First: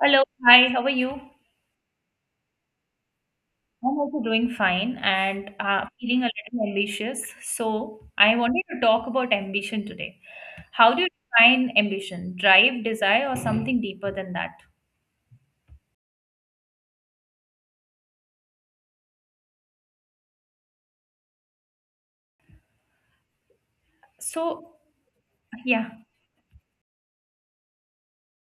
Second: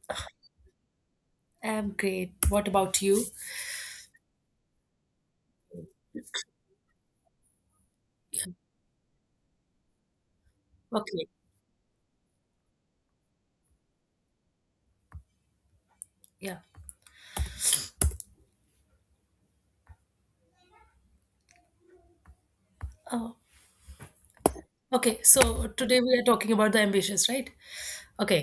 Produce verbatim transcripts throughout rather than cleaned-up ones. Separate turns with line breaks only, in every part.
Hello, hi, how are you? I'm
I'm great. What about you?
also doing fine and uh, feeling a little ambitious. So, I wanted to talk about ambition today. How do you
Okay,
define ambition? Drive, desire, or something deeper than that?
yeah. Oh,
So,
okay, so
yeah,
today we are talking about the ambitions, right? Okay,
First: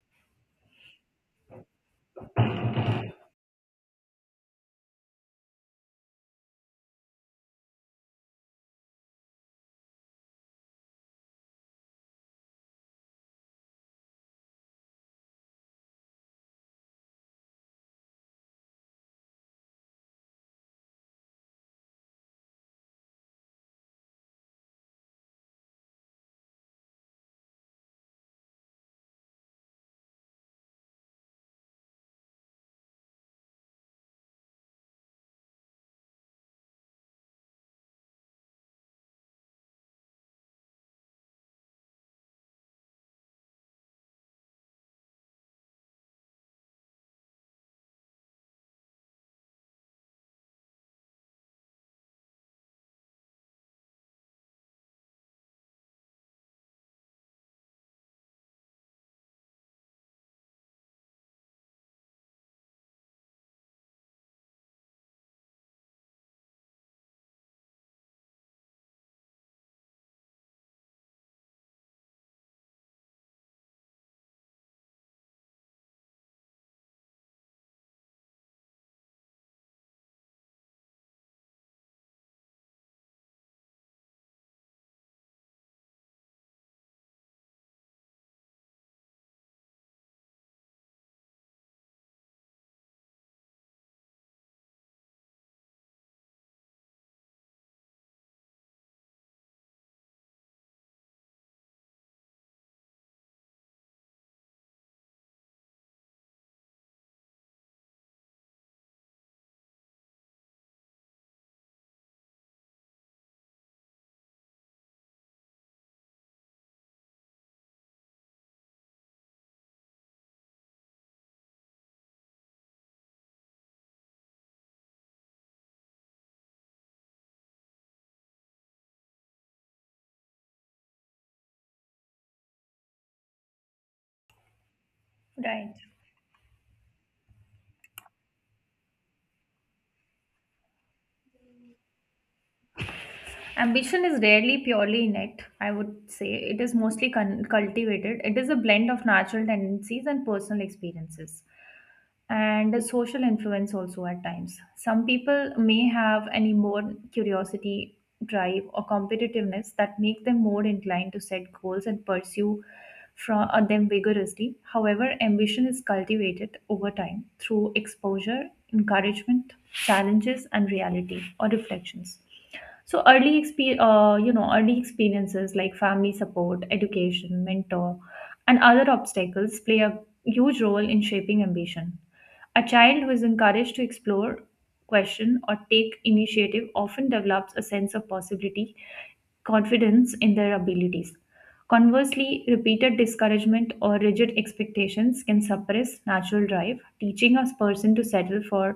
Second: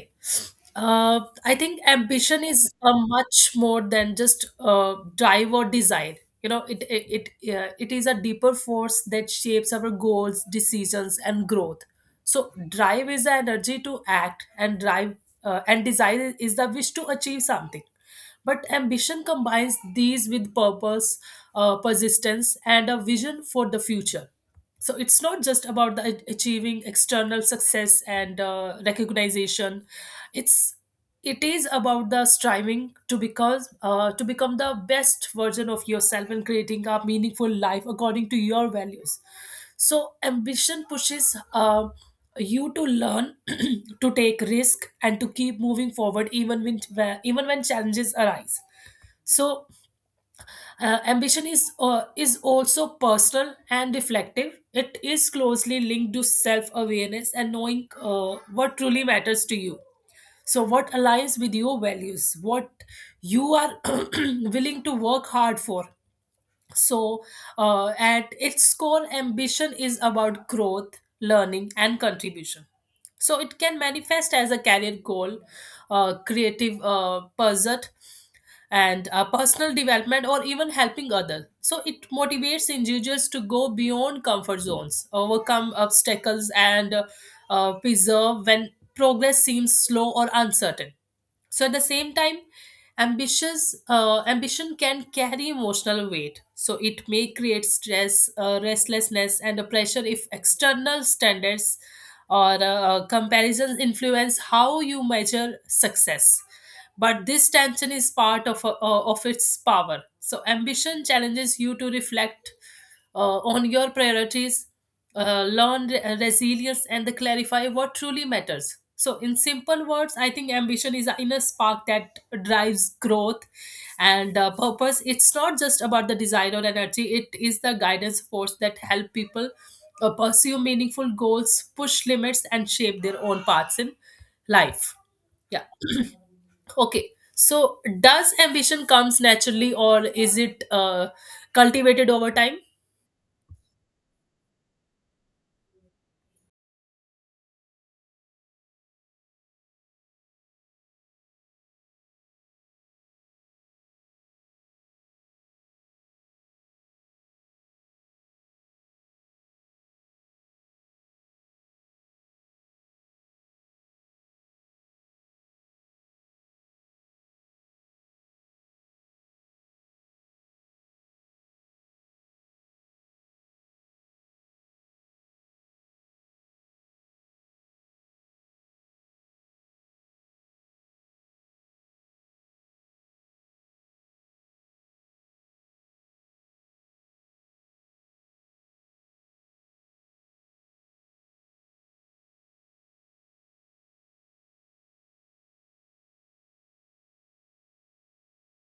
Uh, I think ambition is uh, much more than just uh, drive or desire. You know, it it it, uh, it is a deeper force that shapes our goals, decisions, and growth. So, drive is the energy to act, and drive uh, and desire is the wish to achieve something. But ambition combines these with purpose, uh, persistence, and a vision for the future. So it's not just about the achieving external success and uh, recognition, it's it is about the striving to because uh, to become the best version of yourself and creating a meaningful life according to your values. So ambition pushes uh, you to learn to take risk and to keep moving forward even when even when challenges arise. so uh, Ambition is uh, is also personal and reflective. It is closely linked to self awareness and knowing uh, what truly matters to you, so what aligns with your values, what you are willing to work hard for. So, uh, at its core, ambition is about growth, learning, and contribution. So, it can manifest as a career goal, uh, creative uh, pursuit, and uh, personal development, or even helping others. So, it motivates individuals to go beyond comfort zones, overcome obstacles, and uh, uh, preserve when progress seems slow or uncertain. So at the same time, ambitious uh, ambition can carry emotional weight. So it may create stress, uh, restlessness, and a pressure if external standards or uh, uh, comparisons influence how you measure success. But this tension is part of uh, uh, of its power. So ambition challenges you to reflect uh, on your priorities, uh, learn re- uh, resilience and the clarify what truly matters. So in simple words, I think ambition is an inner spark that drives growth and uh, purpose. It's not just about the desire or energy. It is the guidance force that help people uh, pursue meaningful goals, push limits, and shape their own paths in life. Yeah.
right.
Okay. So does ambition comes naturally, or is it uh, cultivated over time?
Ambition is rarely purely innate, I would say. It is mostly con- cultivated. It is a blend of natural tendencies and personal experiences, and social influence also at times. Some people may have an inborn curiosity, drive, or competitiveness that make them more inclined to set goals and pursue from uh, them vigorously. However, ambition is cultivated over time through exposure, encouragement, challenges, and reality or reflections. So early expe- uh, you know, early experiences like family support, education, mentor, and other obstacles play a huge role in shaping ambition. A child who is encouraged to explore, question, or take initiative often develops a sense of possibility, confidence in their abilities. Conversely, repeated discouragement or rigid expectations can suppress natural drive, teaching a person to settle for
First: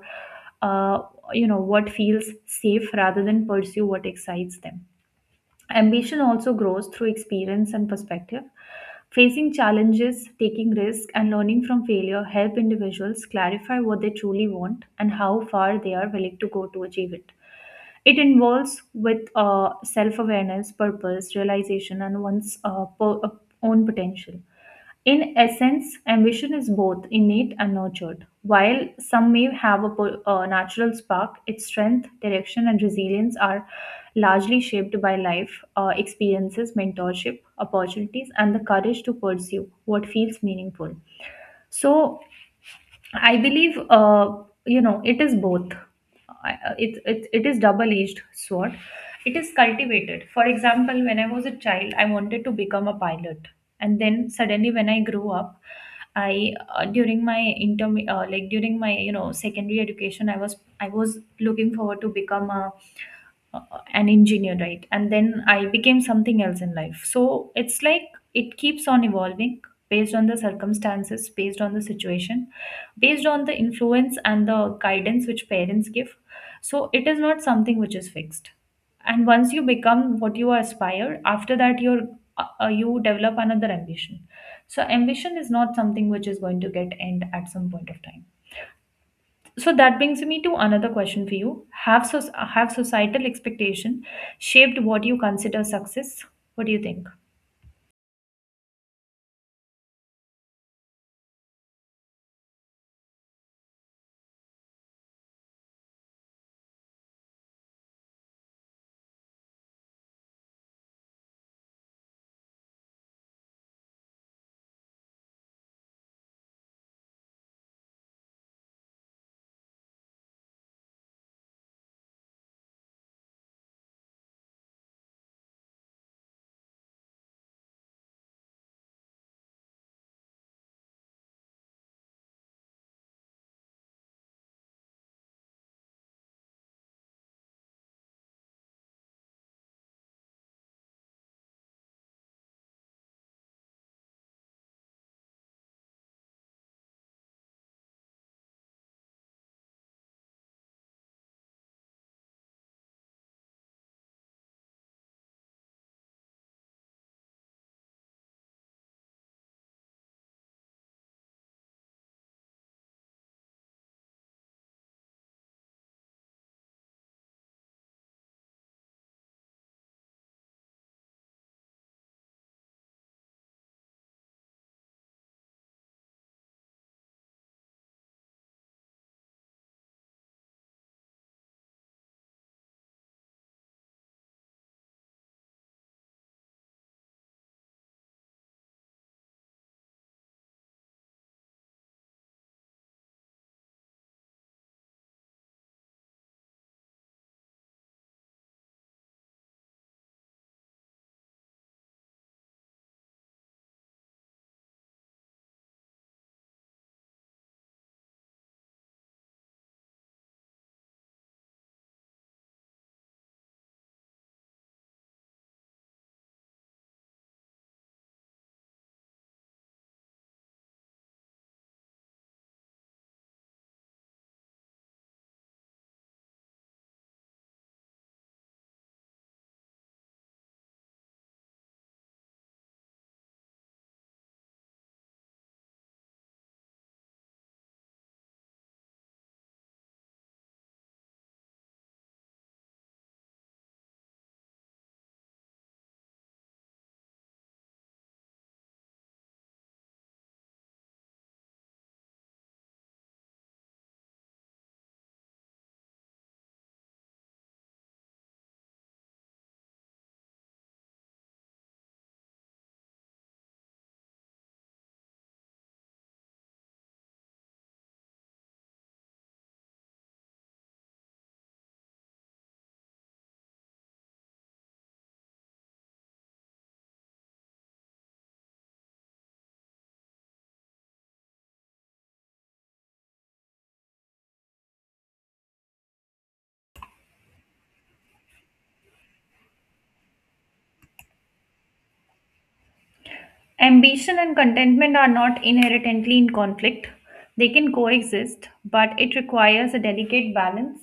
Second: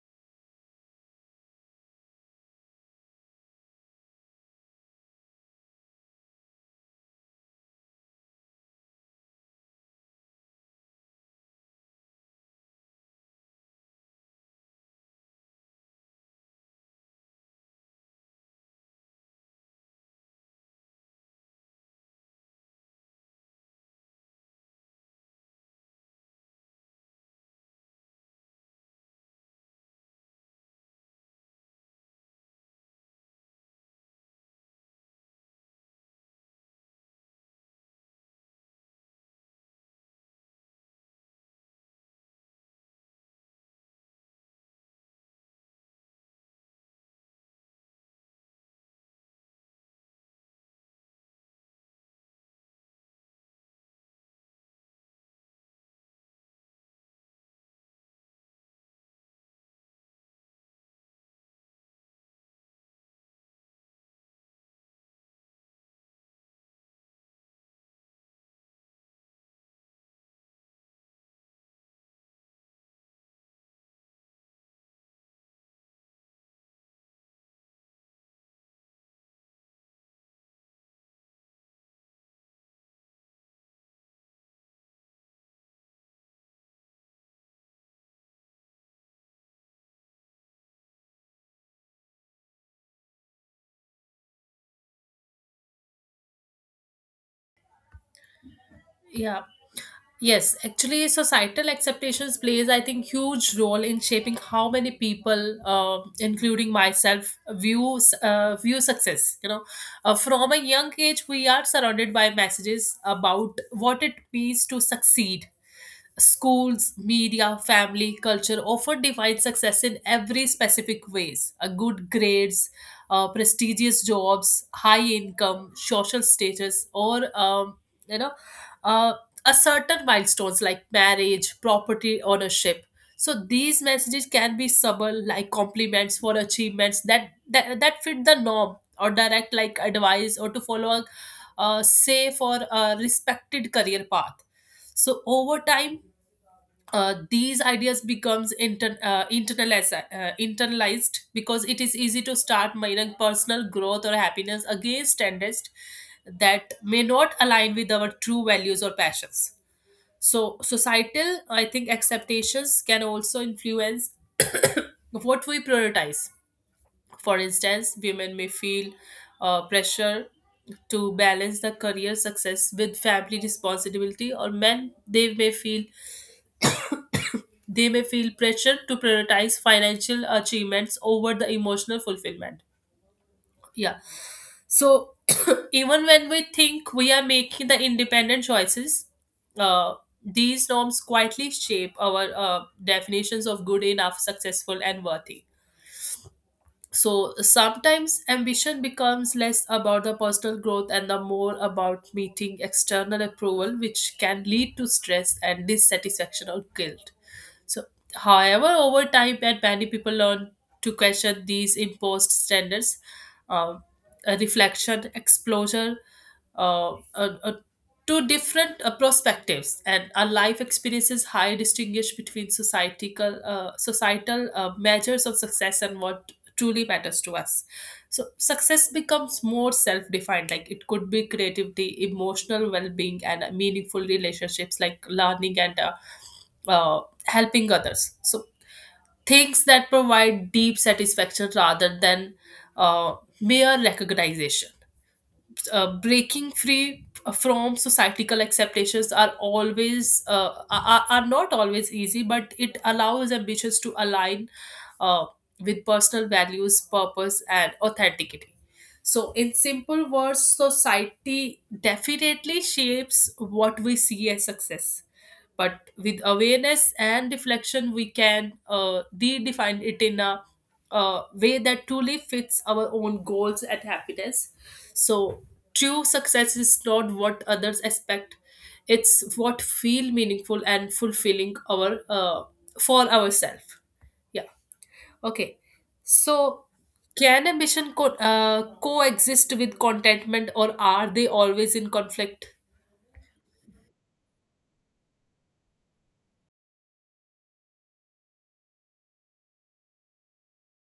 uh, you know what feels safe rather than pursue what excites them. Ambition also grows through experience and perspective, facing challenges, taking risks, and learning from failure, help individuals clarify what they truly want and how far they are willing to go to achieve it. It involves with uh, self-awareness, purpose realization, and one's uh, po- uh, own potential. In essence, ambition is both innate and nurtured. While some may have a, po- a natural spark, its strength, direction, and resilience are largely shaped by life uh, experiences, mentorship, opportunities, and the courage to pursue what feels meaningful. So, I believe uh, you know it is both. I- uh, It, it, it is double-edged sword. It is cultivated. For example, when I was a child, I wanted to become a pilot, and then suddenly when I grew up, I uh, during my inter uh, like during my you know secondary education, I was I was looking forward to become a uh, an engineer, right? And then I became something else in life. So it's like it keeps on evolving, based on the circumstances, based on the situation, based on the influence and the guidance which parents give. So it is not something which is fixed, and once you become what you aspire, after that, you're uh, uh, you develop another ambition. So ambition is not something which is going to get end at some point of time. So that brings me to another question for you. Have so have societal expectation shaped what you consider success? What do you think?
Yeah. Yes, actually, so societal acceptations plays, I think, huge role in shaping how many people, um, including myself, view uh, view success. You know, uh, from a young age, we are surrounded by messages about what it means to succeed. Schools, media, family, culture often define success in every specific ways: uh, good grades, uh, prestigious jobs, high income, social status, or um, you know. Uh, a certain milestones like marriage, property ownership. So these messages can be subtle, like compliments for achievements that that, that fit the norm, or direct like advice, or to follow a uh, safe or a respected career path. So over time, uh, these ideas becomes inter- uh, internalized, uh, internalized, because it is easy to start measuring personal growth or happiness against standards that may not align with our true values or passions. So, societal, I think, acceptations can also influence what we prioritize. For instance, women may feel uh, pressure to balance the career success with family responsibility, or men they may feel they may feel pressure to prioritize financial achievements over the emotional fulfillment. Yeah. So even when we think we are making the independent choices, uh, these norms quietly shape our uh, definitions of good enough, successful, and worthy. So sometimes ambition becomes less about the personal growth and the more about meeting external approval, which can lead to stress and dissatisfaction or guilt. So, however, over time, and many people learn to question these imposed standards. Um, a reflection, exposure, uh, uh, uh, two different uh, perspectives and our life experiences high distinguish between societal uh, societal uh, measures of success and what truly matters to us. So success becomes more self-defined, like it could be creativity, emotional well-being, and uh, meaningful relationships, like learning and uh, uh, helping others. So things that provide deep satisfaction rather than uh, mere recognition. Uh, breaking free from societal acceptations are always uh, are, are not always easy, but it allows ambitions to align uh, with personal values, purpose, and authenticity. So in simple words, society definitely shapes what we see as success, but with awareness and reflection, we can uh, redefine it in a uh, way that truly fits our own goals and happiness. So true success is not what others expect; it's what feel meaningful and fulfilling our uh, for ourselves. Yeah. Okay. So, can ambition co- uh, coexist with contentment, or are they always in conflict?
Ambition and contentment are not inherently in conflict. They can coexist, but it requires a delicate balance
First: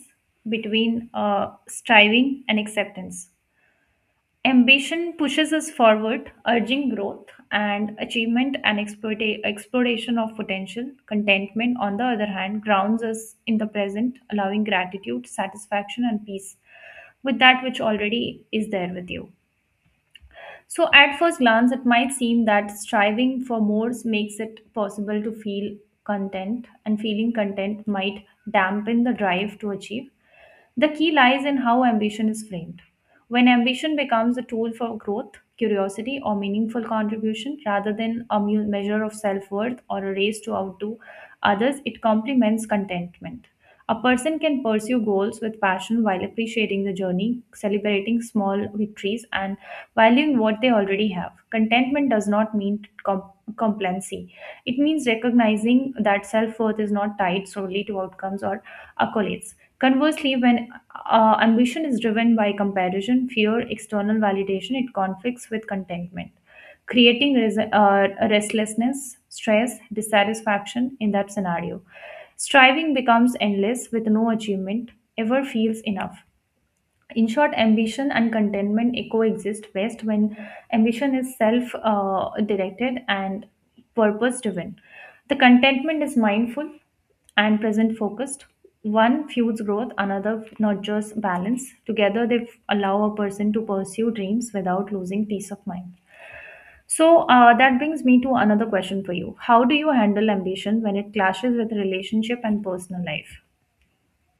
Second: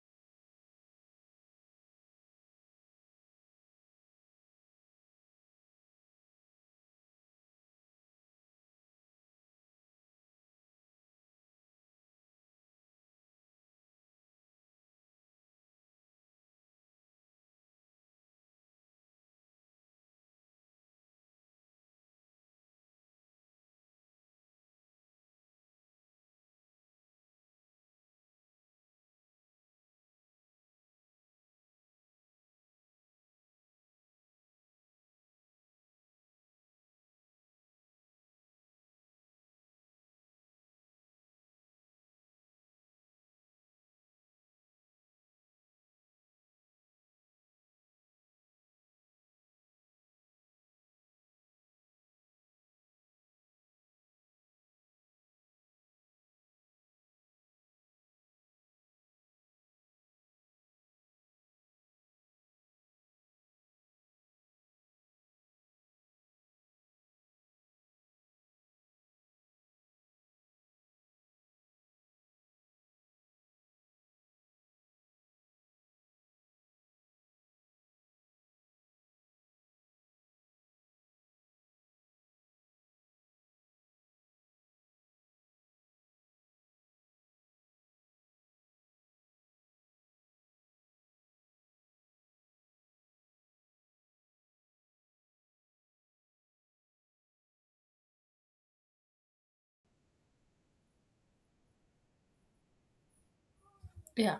between uh, striving and acceptance. Ambition pushes us forward, urging growth and achievement and exploita- exploration of potential. Contentment, on the other hand, grounds us in the present, allowing gratitude, satisfaction, and peace with that which already is there with you. So, at first glance, it might seem that striving for more makes it possible to feel content, and feeling content might dampen the drive to achieve. The key lies in how ambition is framed. When ambition becomes a tool for growth, curiosity, or meaningful contribution rather than a mu- measure of self worth or a race to outdo others, it complements contentment. A person can pursue goals with passion while appreciating the journey, celebrating small victories, and valuing what they already have. Contentment does not mean com- complacency, it means recognizing that self worth is not tied solely to outcomes or accolades. Conversely, when uh, ambition is driven by comparison, fear, external validation. It conflicts with contentment, creating res- uh, restlessness, stress, dissatisfaction in that scenario. Striving becomes endless with no achievement ever feels enough. In short, ambition and contentment coexist best when ambition is self uh, directed and purpose driven. The contentment is mindful and present focused. One fuels growth, another nurtures balance. Together they f- allow a person to pursue dreams without losing peace of mind. So uh, that brings me to another question for you. How do you handle ambition when it clashes with relationship and personal life?
Yeah.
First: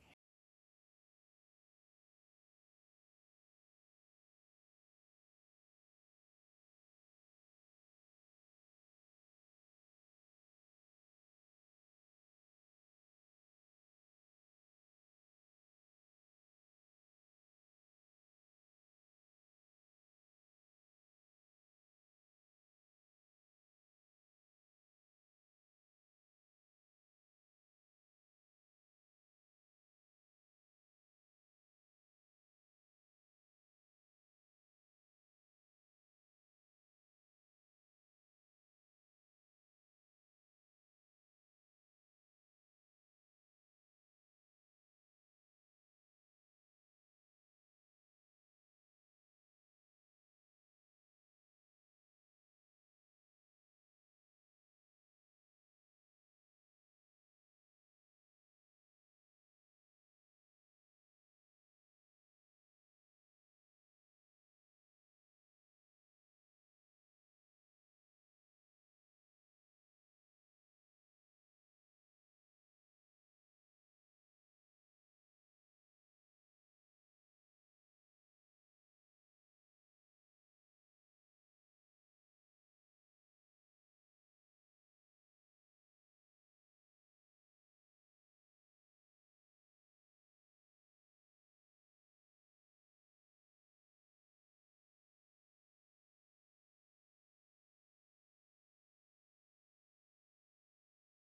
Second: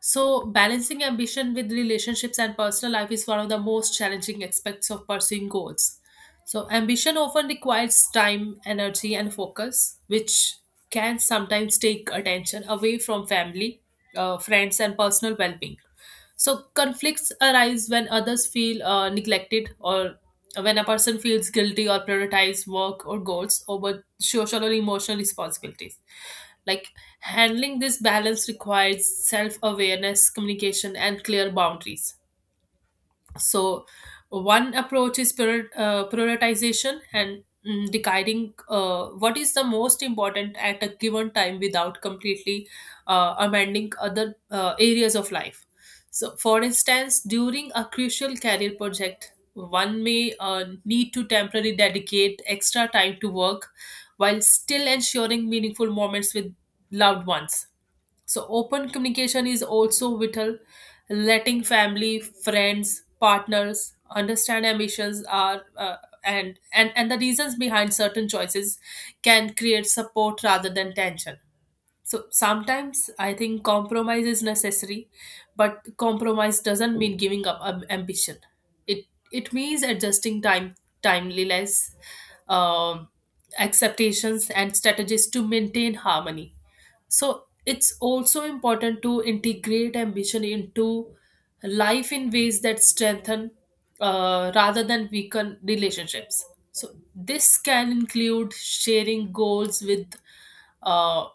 So, balancing ambition with relationships and personal life is one of the most challenging aspects of pursuing goals. So, ambition often requires time, energy, and focus, which can sometimes take attention away from family, uh, friends, and personal well being. So, conflicts arise when others feel uh, neglected or when a person feels guilty or prioritize work or goals over social or emotional responsibilities, like, handling this balance requires self awareness, communication, and clear boundaries. So, one approach is prior- uh, prioritization and mm, deciding uh, what is the most important at a given time without completely uh, amending other uh, areas of life. So, for instance, during a crucial career project, one may uh, need to temporarily dedicate extra time to work while still ensuring meaningful moments with loved ones. So, open communication is also vital. Letting family, friends, partners understand ambitions are uh, and, and and the reasons behind certain choices can create support rather than tension. So sometimes I think compromise is necessary, but compromise doesn't mean giving up um, ambition. It it means adjusting time timeliness, um, expectations, and strategies to maintain harmony. So it's also important to integrate ambition into life in ways that strengthen uh, rather than weaken relationships. So this can include sharing goals with uh,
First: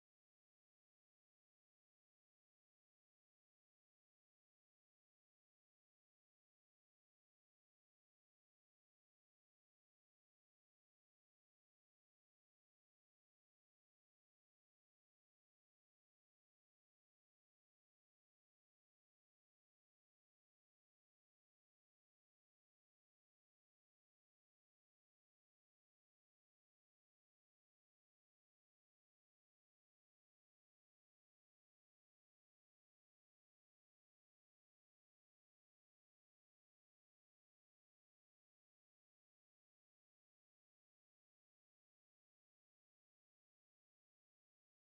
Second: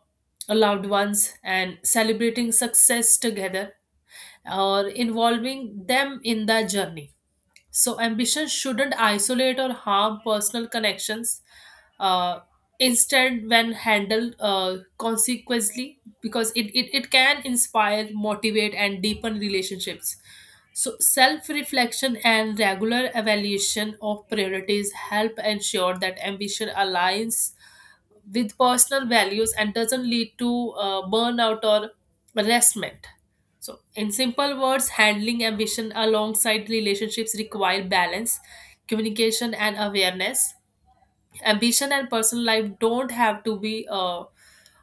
loved ones and celebrating success together, or involving them in the journey. So, ambition shouldn't isolate or harm personal connections. Uh, Instead, when handled uh, consequently, because it, it, it can inspire, motivate, and deepen relationships. So, self reflection and regular evaluation of priorities help ensure that ambition aligns with personal values and doesn't lead to uh, burnout or harassment. So, in simple words, handling ambition alongside relationships require balance, communication, and awareness. Ambition and personal life don't have to be uh,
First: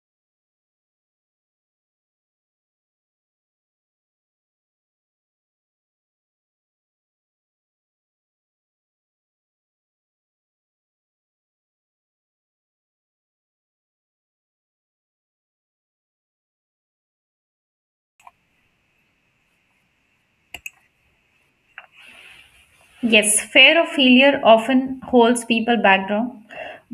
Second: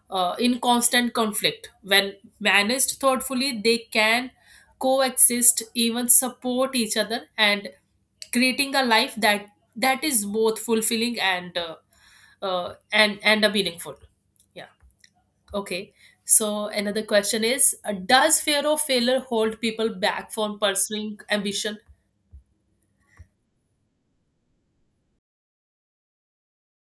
uh, in constant conflict. When managed thoughtfully, they can coexist, even support each other, and creating a life that that is both fulfilling and uh, uh, and and a meaningful. Yeah. Okay. So another question is, uh, does fear of failure hold people back from pursuing ambition?
Yes, fear of failure often holds people back from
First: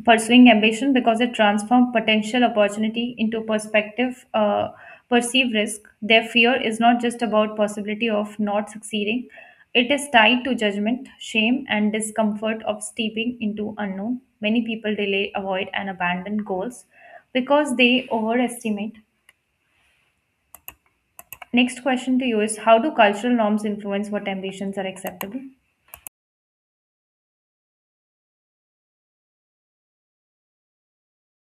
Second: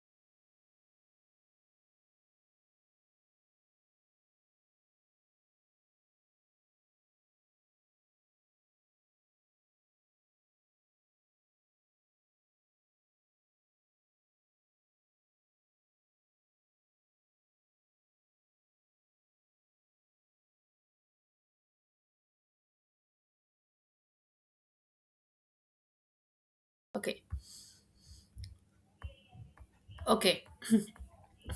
pursuing ambition because it transforms potential opportunity into perspective, uh, perceived risk. Their fear is not just about possibility of not succeeding; it is tied to judgment, shame, and discomfort of stepping into unknown. Many people delay, avoid, and abandon goals because they overestimate. Next question to you is: how do cultural norms influence what ambitions are acceptable?
Okay. Okay.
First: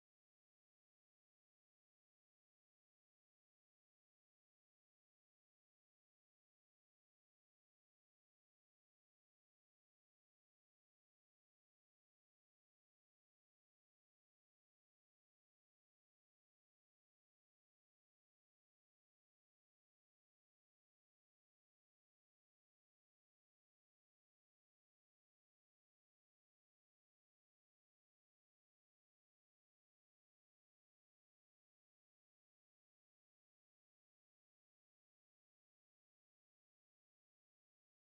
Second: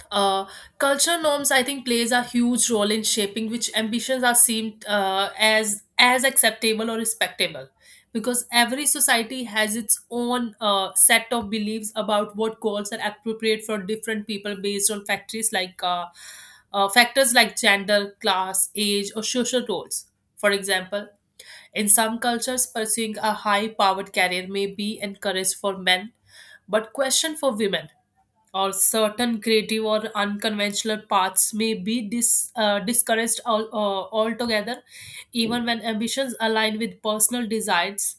Uh, Cultural norms, I think, plays a huge role in shaping which ambitions are seen uh, as as acceptable or respectable, because every society has its own uh, set of beliefs about what goals are appropriate for different people based on factories like uh, uh, factors like gender, class, age, or social roles. For example, in some cultures, pursuing a high powered career may be encouraged for men, but questioned for women, or certain creative or unconventional paths may be dis, uh, discouraged all, uh, altogether, even when ambitions align with personal desires.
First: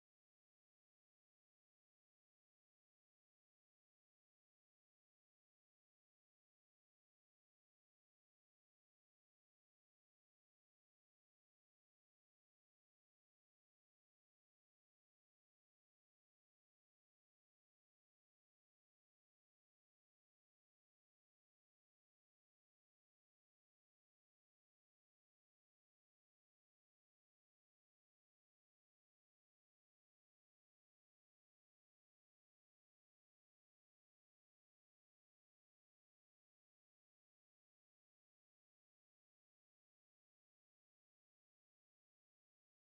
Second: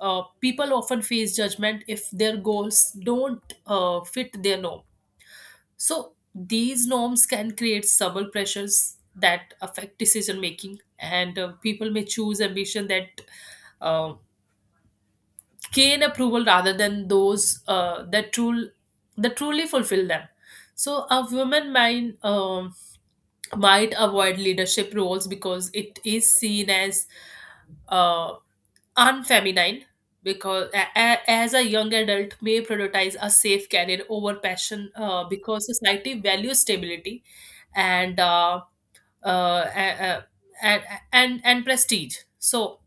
Uh, people often face judgment if their goals don't uh, fit their norm. So these norms can create subtle pressures that affect decision making, and uh, people may choose ambition that uh, gain approval rather than those uh, that true that truly fulfill them. So a woman might um, might avoid leadership roles because it is seen as uh, unfeminine, because a- a- as a young adult may prioritize a safe career over passion uh, because society values stability and uh, uh, a- a- and, and and prestige. So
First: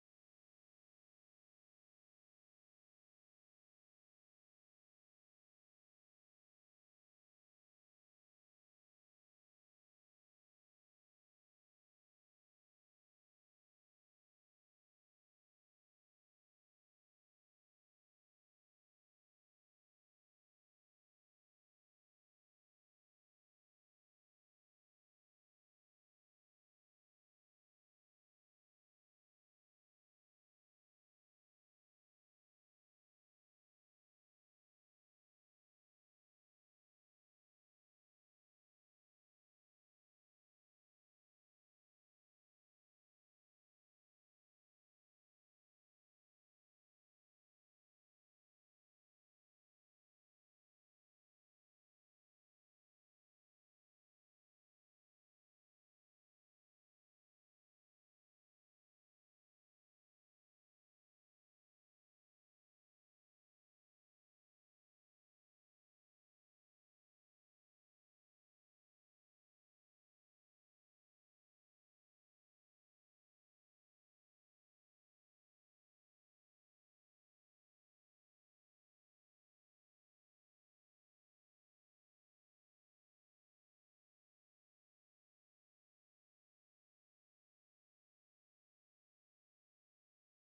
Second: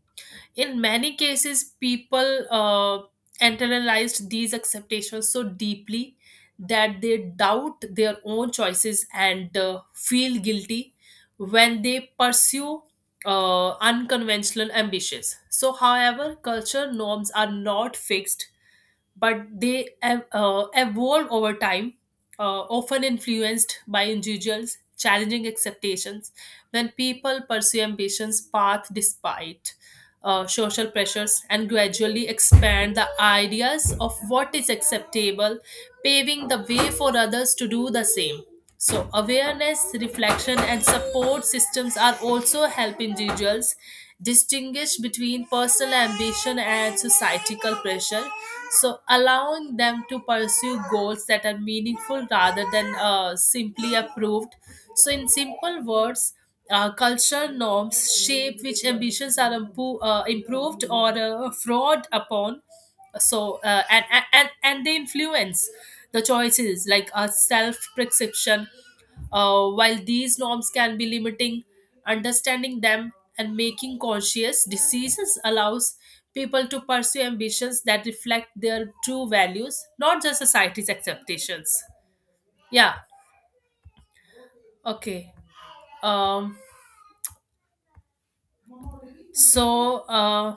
in many cases people uh, internalized these acceptations so deeply that they doubt their own choices and uh, feel guilty when they pursue uh, unconventional ambitions. So however culture norms are not fixed, but they ev- uh, evolve over time, uh, often influenced by individuals' challenging expectations. When people pursue ambitions, path despite uh, social pressures, and gradually expand the ideas of what is acceptable, paving the way for others to do the same. So, awareness, reflection, and support systems are also help individuals distinguish between personal ambition and societal pressure, so allowing them to pursue goals that are meaningful rather than uh, simply approved. So, in simple words, uh, cultural norms shape which ambitions are impo- uh, improved or uh, fraud upon. So uh, and, and and and they influence the choices like our self perception. Uh, while these norms can be limiting, understanding them and making conscious decisions allows people to pursue ambitions that reflect their true values, not just society's expectations. Yeah. Okay. um so uh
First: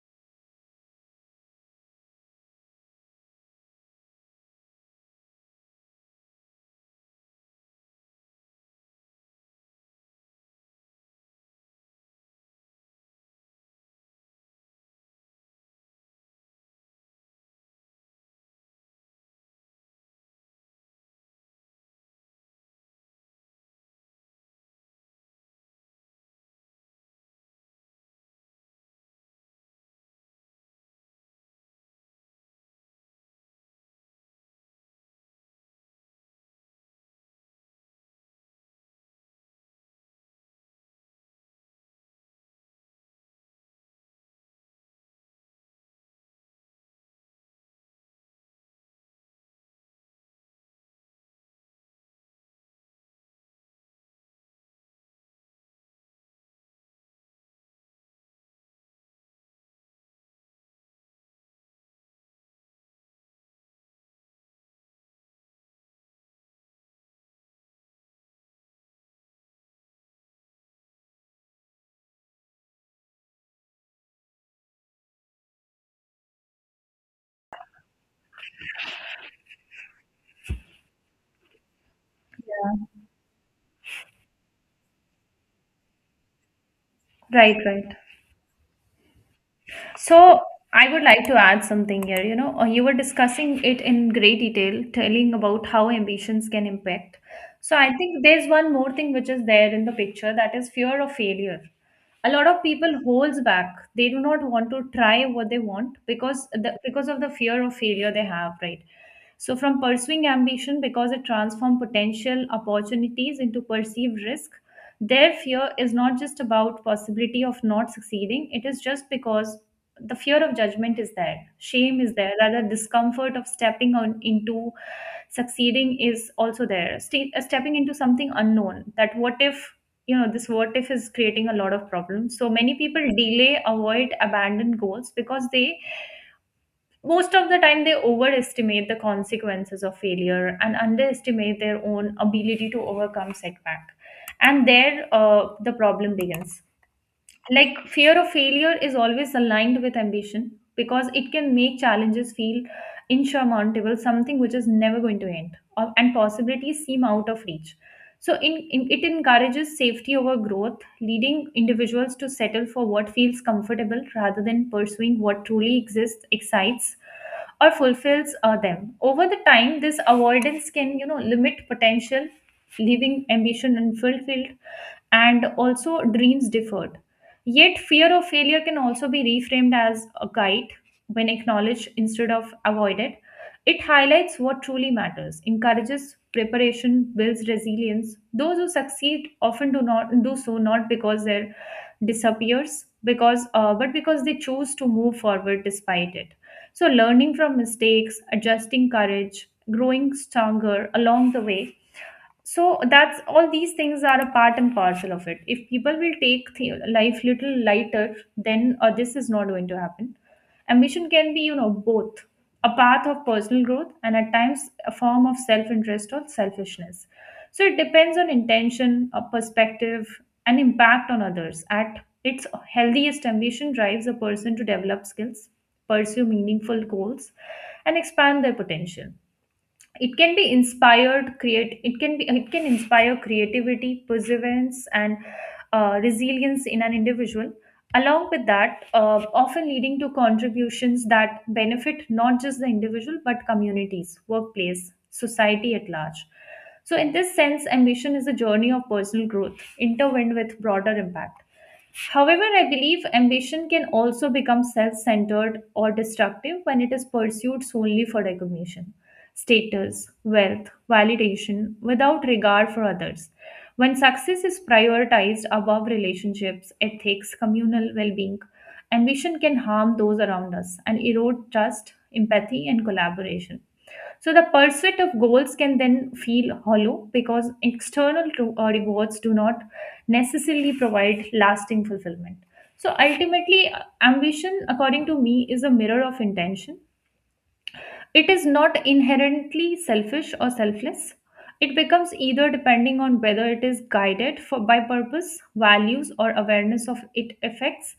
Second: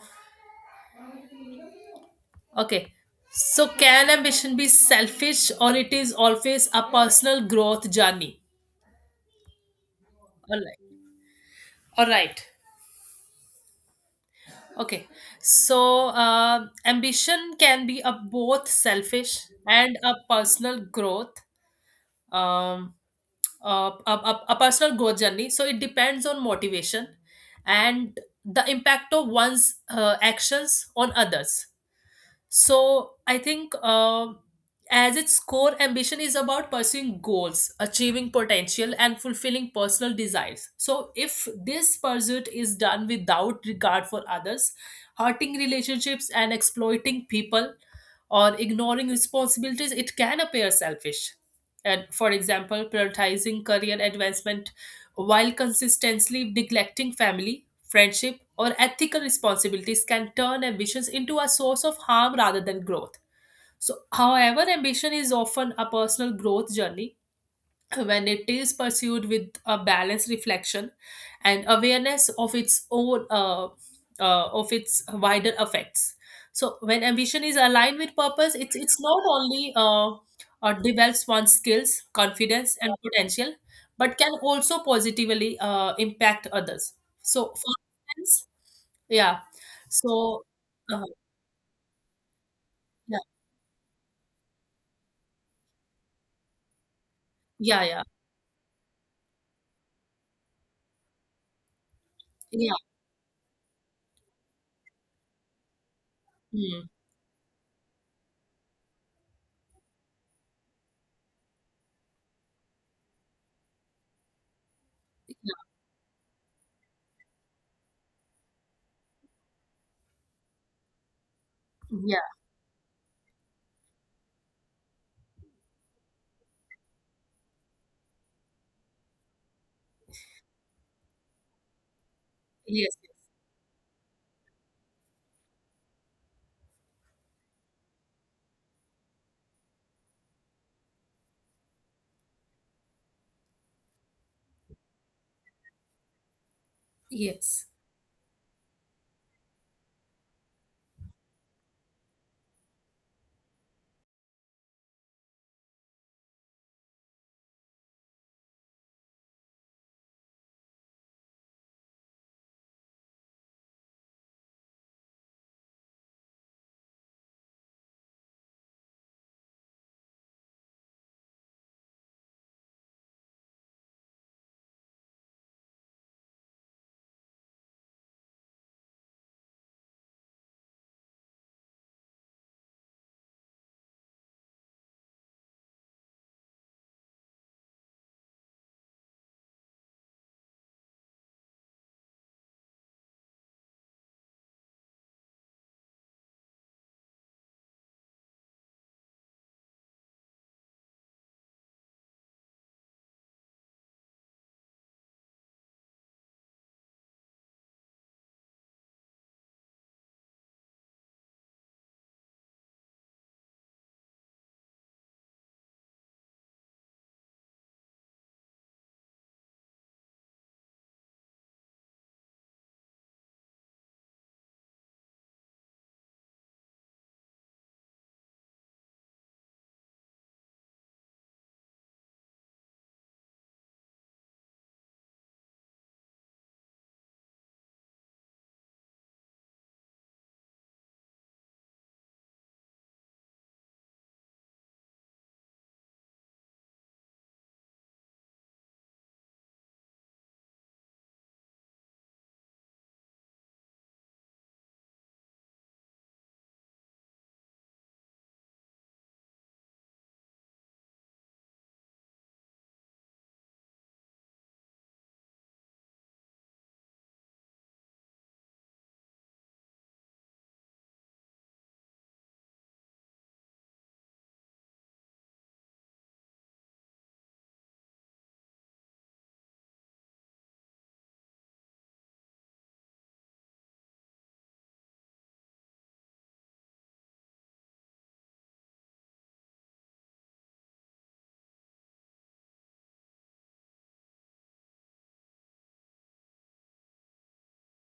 okay. So can ambition be selfish, or it is always a personal growth journey? All right. All right. Okay. So, uh, ambition can be a both selfish and a personal growth, um, a, a, a a personal growth journey. So, it depends on motivation and the impact of one's uh, actions on others. So I think uh, as its core ambition is about pursuing goals, achieving potential, and fulfilling personal desires. So if this pursuit is done without regard for others, hurting relationships and exploiting people or ignoring responsibilities, it can appear selfish. And for example, prioritizing career advancement while consistently neglecting family, friendship, or ethical responsibilities can turn ambitions into a source of harm rather than growth. So, however, ambition is often a personal growth journey when it is pursued with a balanced reflection and awareness of its own uh, uh, of its wider effects. So when ambition is aligned with purpose, it's it's not only uh, uh, develops one's skills, confidence,
Yeah.
and potential, but can also positively uh, impact others. So
Right,
for
right.
instance, yeah. So
So I
uh,
would like to add something here. You know, uh, you were
yeah
discussing it in great detail, telling about how ambitions can impact. So
yeah
I
yeah
think there's one more thing which is there in the picture, that is fear of failure. A lot of
yeah.
people holds back. They do not want to try what they want because the,
Hmm.
because of the fear of failure they have, right? So, from pursuing ambition because it transforms potential opportunities into perceived risk, their fear is not just about possibility of not succeeding, it is just because the fear of judgment is there, shame is
Yeah.
there, rather discomfort of stepping on into succeeding is also there. Ste- uh, stepping into something unknown. That what if, you know this what if is creating a lot of problems. So many
Yes.
people delay, avoid, abandon goals because they most of the time they overestimate the consequences of failure and underestimate their own ability to overcome setback, and there uh, the problem begins.
Yes.
Like, fear of failure is always aligned with ambition because it can make challenges feel insurmountable, something which is never going to end, or, and possibilities seem out of reach. So in, in it encourages safety over growth, leading individuals to settle for what feels comfortable rather than pursuing what truly exists excites or fulfills uh, them. Over the time, this avoidance can you know limit potential, leaving ambition unfulfilled, and also dreams deferred. Yet, fear of failure can also be reframed as a guide when acknowledged instead of avoided. It highlights what truly matters, encourages preparation, builds resilience. Those who succeed often do not do so not because they disappears, because uh, but because they choose to move forward despite it. So, learning from mistakes, adjusting courage, growing stronger along the way, so that's all these things are a part and parcel of it. If people will take th- life little lighter, then uh, this is not going to happen. Ambition can be you know both a path of personal growth and at times a form of self-interest or selfishness. So it depends on intention, a perspective, and impact on others. At its healthiest, ambition drives a person to develop skills, pursue meaningful goals, and expand their potential. it can be inspired create it can be it can inspire creativity, perseverance, and uh, resilience in an individual, along with that uh, often leading to contributions that benefit not just the individual but communities, workplace, society at large. So in this sense, ambition is a journey of personal growth intertwined with broader impact. However, I believe ambition can also become self centered or destructive when it is pursued solely for recognition, status, wealth, validation, without regard for others. When success is prioritized above relationships, ethics, communal well being, ambition can harm those around us and erode trust, empathy, and collaboration. So the pursuit of goals can then feel hollow because external to- uh, rewards do not necessarily provide lasting fulfillment. So ultimately, uh, ambition, according to me, is a mirror of intention. It is not inherently selfish or selfless. It becomes either depending on whether it is guided for, by purpose, values, or awareness of its effects.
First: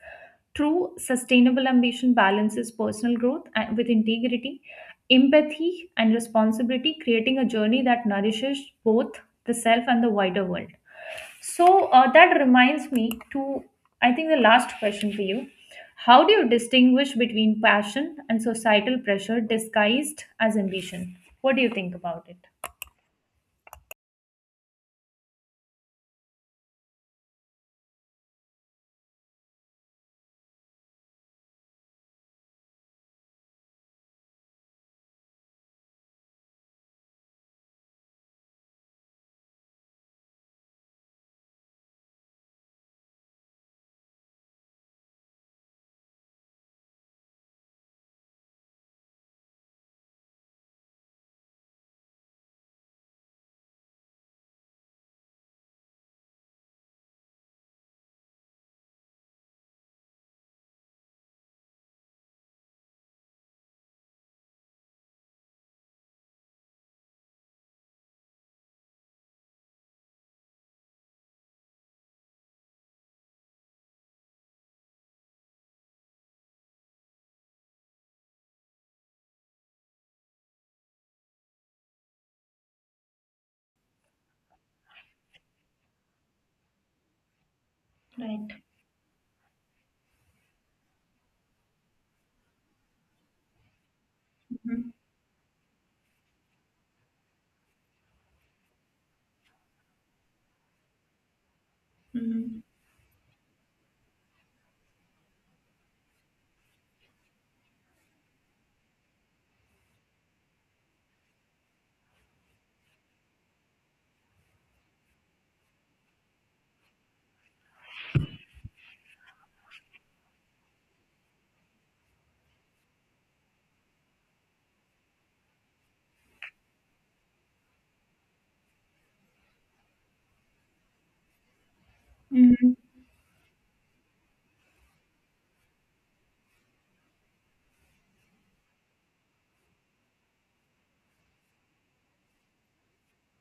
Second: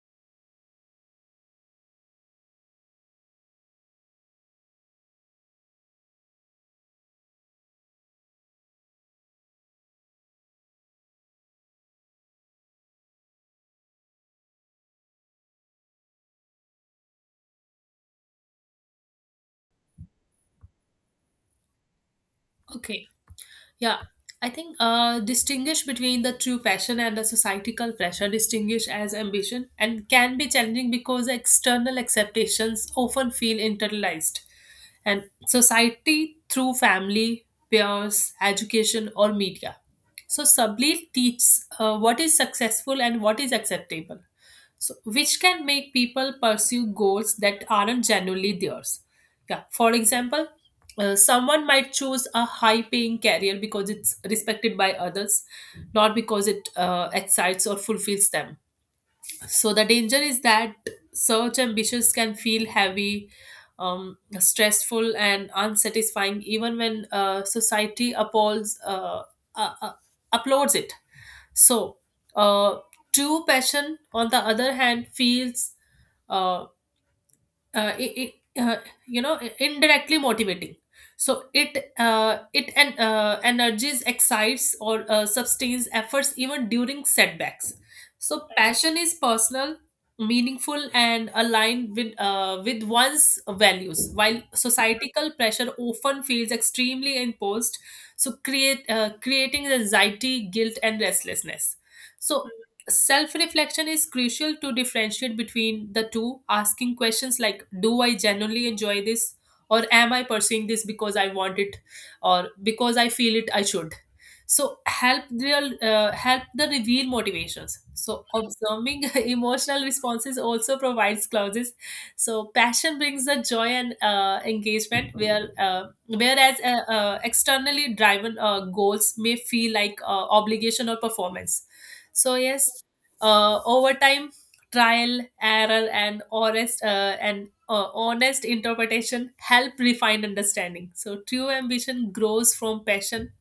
True sustainable ambition balances personal growth and, with integrity, empathy, and responsibility, creating a journey that nourishes both the self and the wider world. So uh, that reminds me to, I think, the last question for you. How do you distinguish between passion and societal pressure disguised as ambition? What do you think about it?
Okay. Yeah, I think uh, distinguish between the true passion and the societal pressure distinguish as ambition and can be challenging because the external acceptations often feel internalized. And society through family, peers, education, or media. So, subtly teaches uh, what is successful and what is acceptable, so which can make people pursue goals that aren't genuinely theirs. Yeah, for example, uh, someone might choose a high paying career because it's respected by others, not because it uh, excites or fulfills them. So, the danger is that such ambitions can feel heavy, um, stressful, and unsatisfying, even when uh, society upholds, uh, uh, uh, uploads it. So, uh, true passion, on the other hand, feels uh, uh, it, I- uh, you know I- indirectly motivating. So it uh, it and uh, energies, excites, or uh, sustains efforts even during setbacks. So
Right.
passion is personal, meaningful, and aligned with uh, with one's values, while societal pressure often feels extremely imposed, so create uh, creating anxiety, guilt, and restlessness. So
Mm-hmm.
self reflection is crucial to differentiate between the two, asking questions like, "Do I genuinely enjoy this? Or am I pursuing this because I want it or because I feel it I should?" So help real uh, help the reveal motivations. So observing emotional responses also provides clauses. So passion brings the joy and uh, engagement, where uh, whereas uh, uh, externally driven uh, goals may feel like uh, obligation or performance. So yes,
Mm-hmm.
uh, over time, trial error and honest uh, and uh, honest interpretation help refine understanding. So true ambition grows from passion,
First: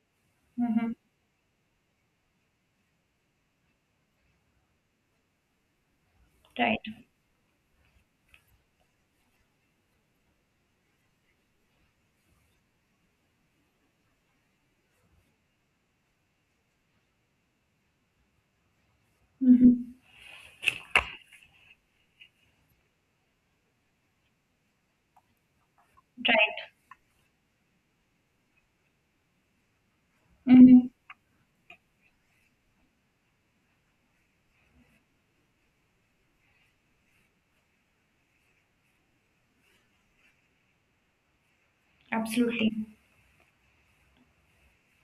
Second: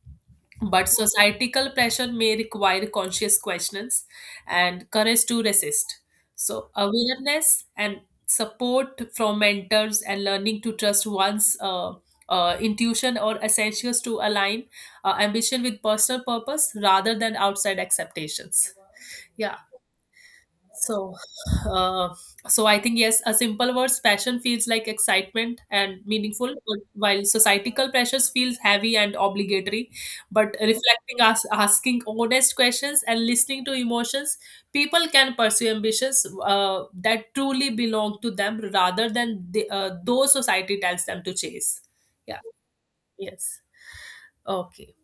but
Hmm.
societal pressure may require conscious questions and courage to resist. So
Right.
awareness and support from mentors and learning to trust one's uh, uh, intuition or essentials to align uh, ambition with personal purpose rather than outside acceptations. Yeah.
Mm-hmm.
So, uh, so I think yes, a simple words, passion feels like excitement and meaningful,
Right.
but while societal pressures feels heavy and obligatory. But
Mm-hmm.
reflecting, as asking honest questions, and listening to emotions, people can pursue ambitions uh, that truly belong to them, rather than the, uh, those society tells them to chase. Yeah.
Absolutely.
Yes. Okay.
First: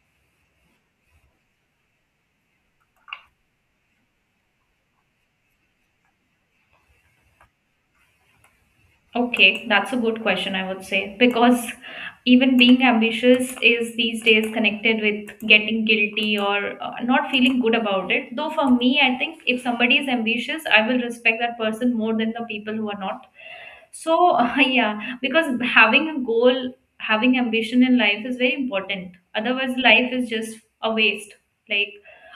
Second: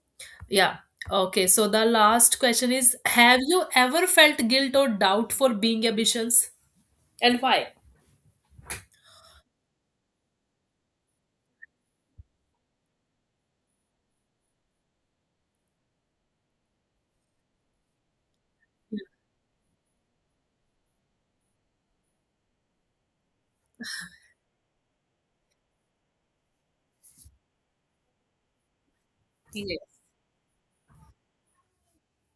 Yeah. Okay. So the last question is: Have you ever felt guilt or doubt for being ambitious? And why?
Okay, that's a good question, I would say, because even being ambitious is these days connected with getting guilty or uh, not feeling good about it. Though for me, I think if somebody is ambitious, I will respect that person more than the people who are not. So, yeah, because having a goal, having ambition in life is very important. Otherwise,
Yes.
life is just a waste. Like,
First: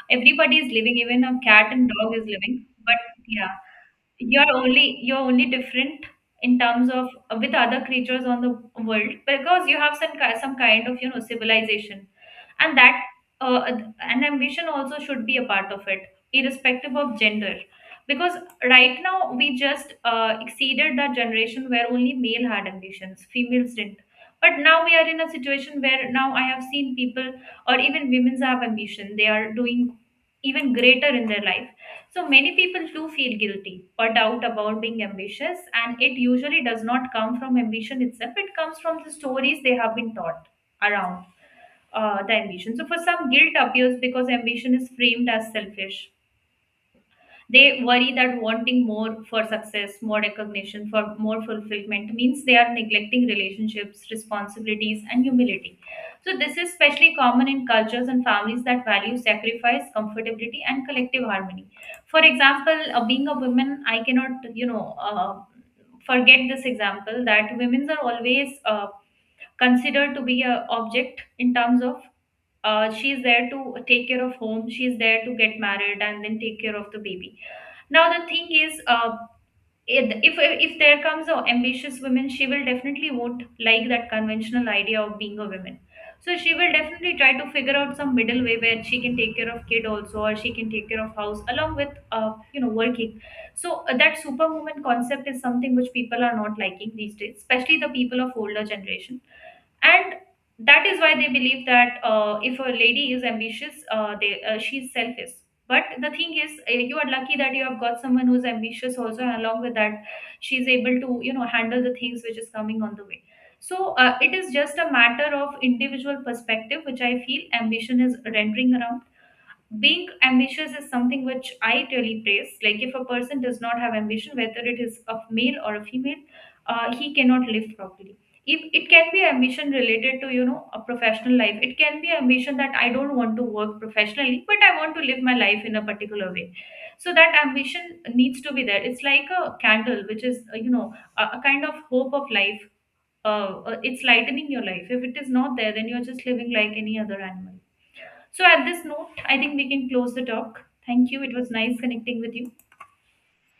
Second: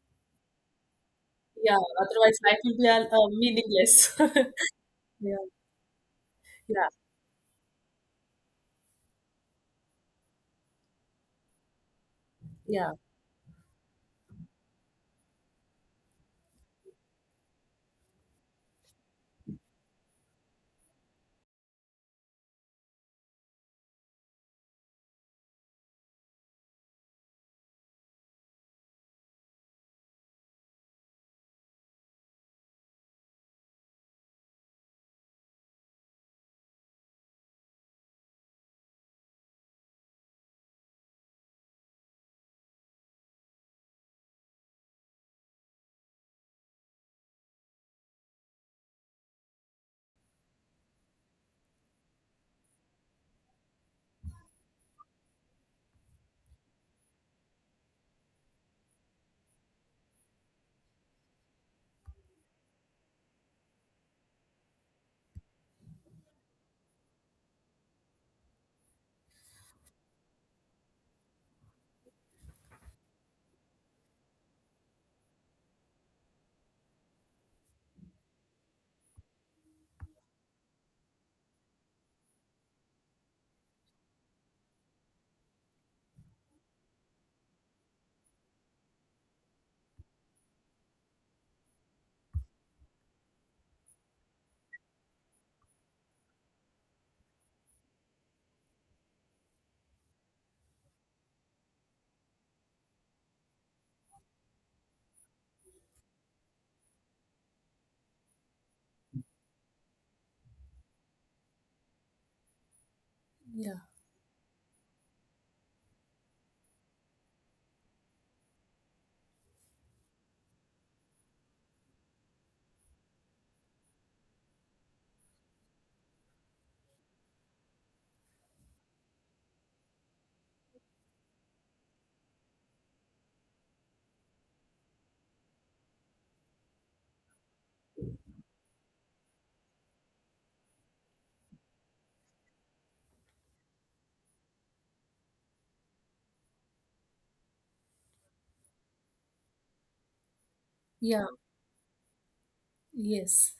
everybody is living, even a cat
Yeah,
and dog is
otherwise life
living.
will be
But
uh,
yeah,
meaningless.
you're only you're
Yeah,
only different in
yeah,
terms of uh, with other creatures on the world because you have some ki- some kind of you know civilization, and
yeah,
that uh, an ambition also should be a part of it, irrespective of gender. Because right now, we just uh, exceeded that generation where only male had ambitions, females didn't. But now we are in a situation where now I have seen people, or even women's have ambition. They are doing even greater in their life. So many people do feel guilty or doubt about being ambitious, and it usually does not come from ambition itself. It comes from the stories they have been taught around uh, the ambition. So for some, guilt appears because ambition is framed as selfish. They worry that wanting more for success, more recognition, for more fulfillment means they are neglecting relationships, responsibilities, and humility. So this is especially common in cultures and families that value sacrifice, comfortability, and collective harmony. For example, uh, being a woman, I cannot you know uh, forget this example that women are always uh, considered to be a object in terms of, uh, she is there to take care of home, she is there to get married and then take care of the baby. Now the thing is, uh, if if if there comes a ambitious woman, she will definitely won't like that conventional idea of being a woman. So she will definitely try to figure out some middle way where she can take care of kid also, or she can take care of house along with uh, you know working. So uh, that superwoman concept is something which people are not liking these days, especially the people of older generation. And that is why they believe that uh, if a lady is ambitious uh, they, uh, she's selfish. But the thing is, uh, you are lucky that you have got someone who's ambitious also, and along with that she's able to you know handle the things which is coming on the way.
yeah,
So uh, it is just a matter of individual perspective, which I feel ambition is rendering around. Being ambitious is something which I really praise. Like, if a person does not have ambition, whether it is a male or a female, uh, he cannot live properly. If it can be ambition related to you know a professional life, it can be ambition that I don't want to work professionally, but I want to live my life in a particular way. So that ambition needs to be there. It's like a candle, which is uh, you know a, a kind of hope of life. Uh, uh, it's lightening your life. If it is not there, then you're just living like any other animal. So, at this note, I think we can close the talk. Thank you.
yeah,
It was nice connecting with you.
yes.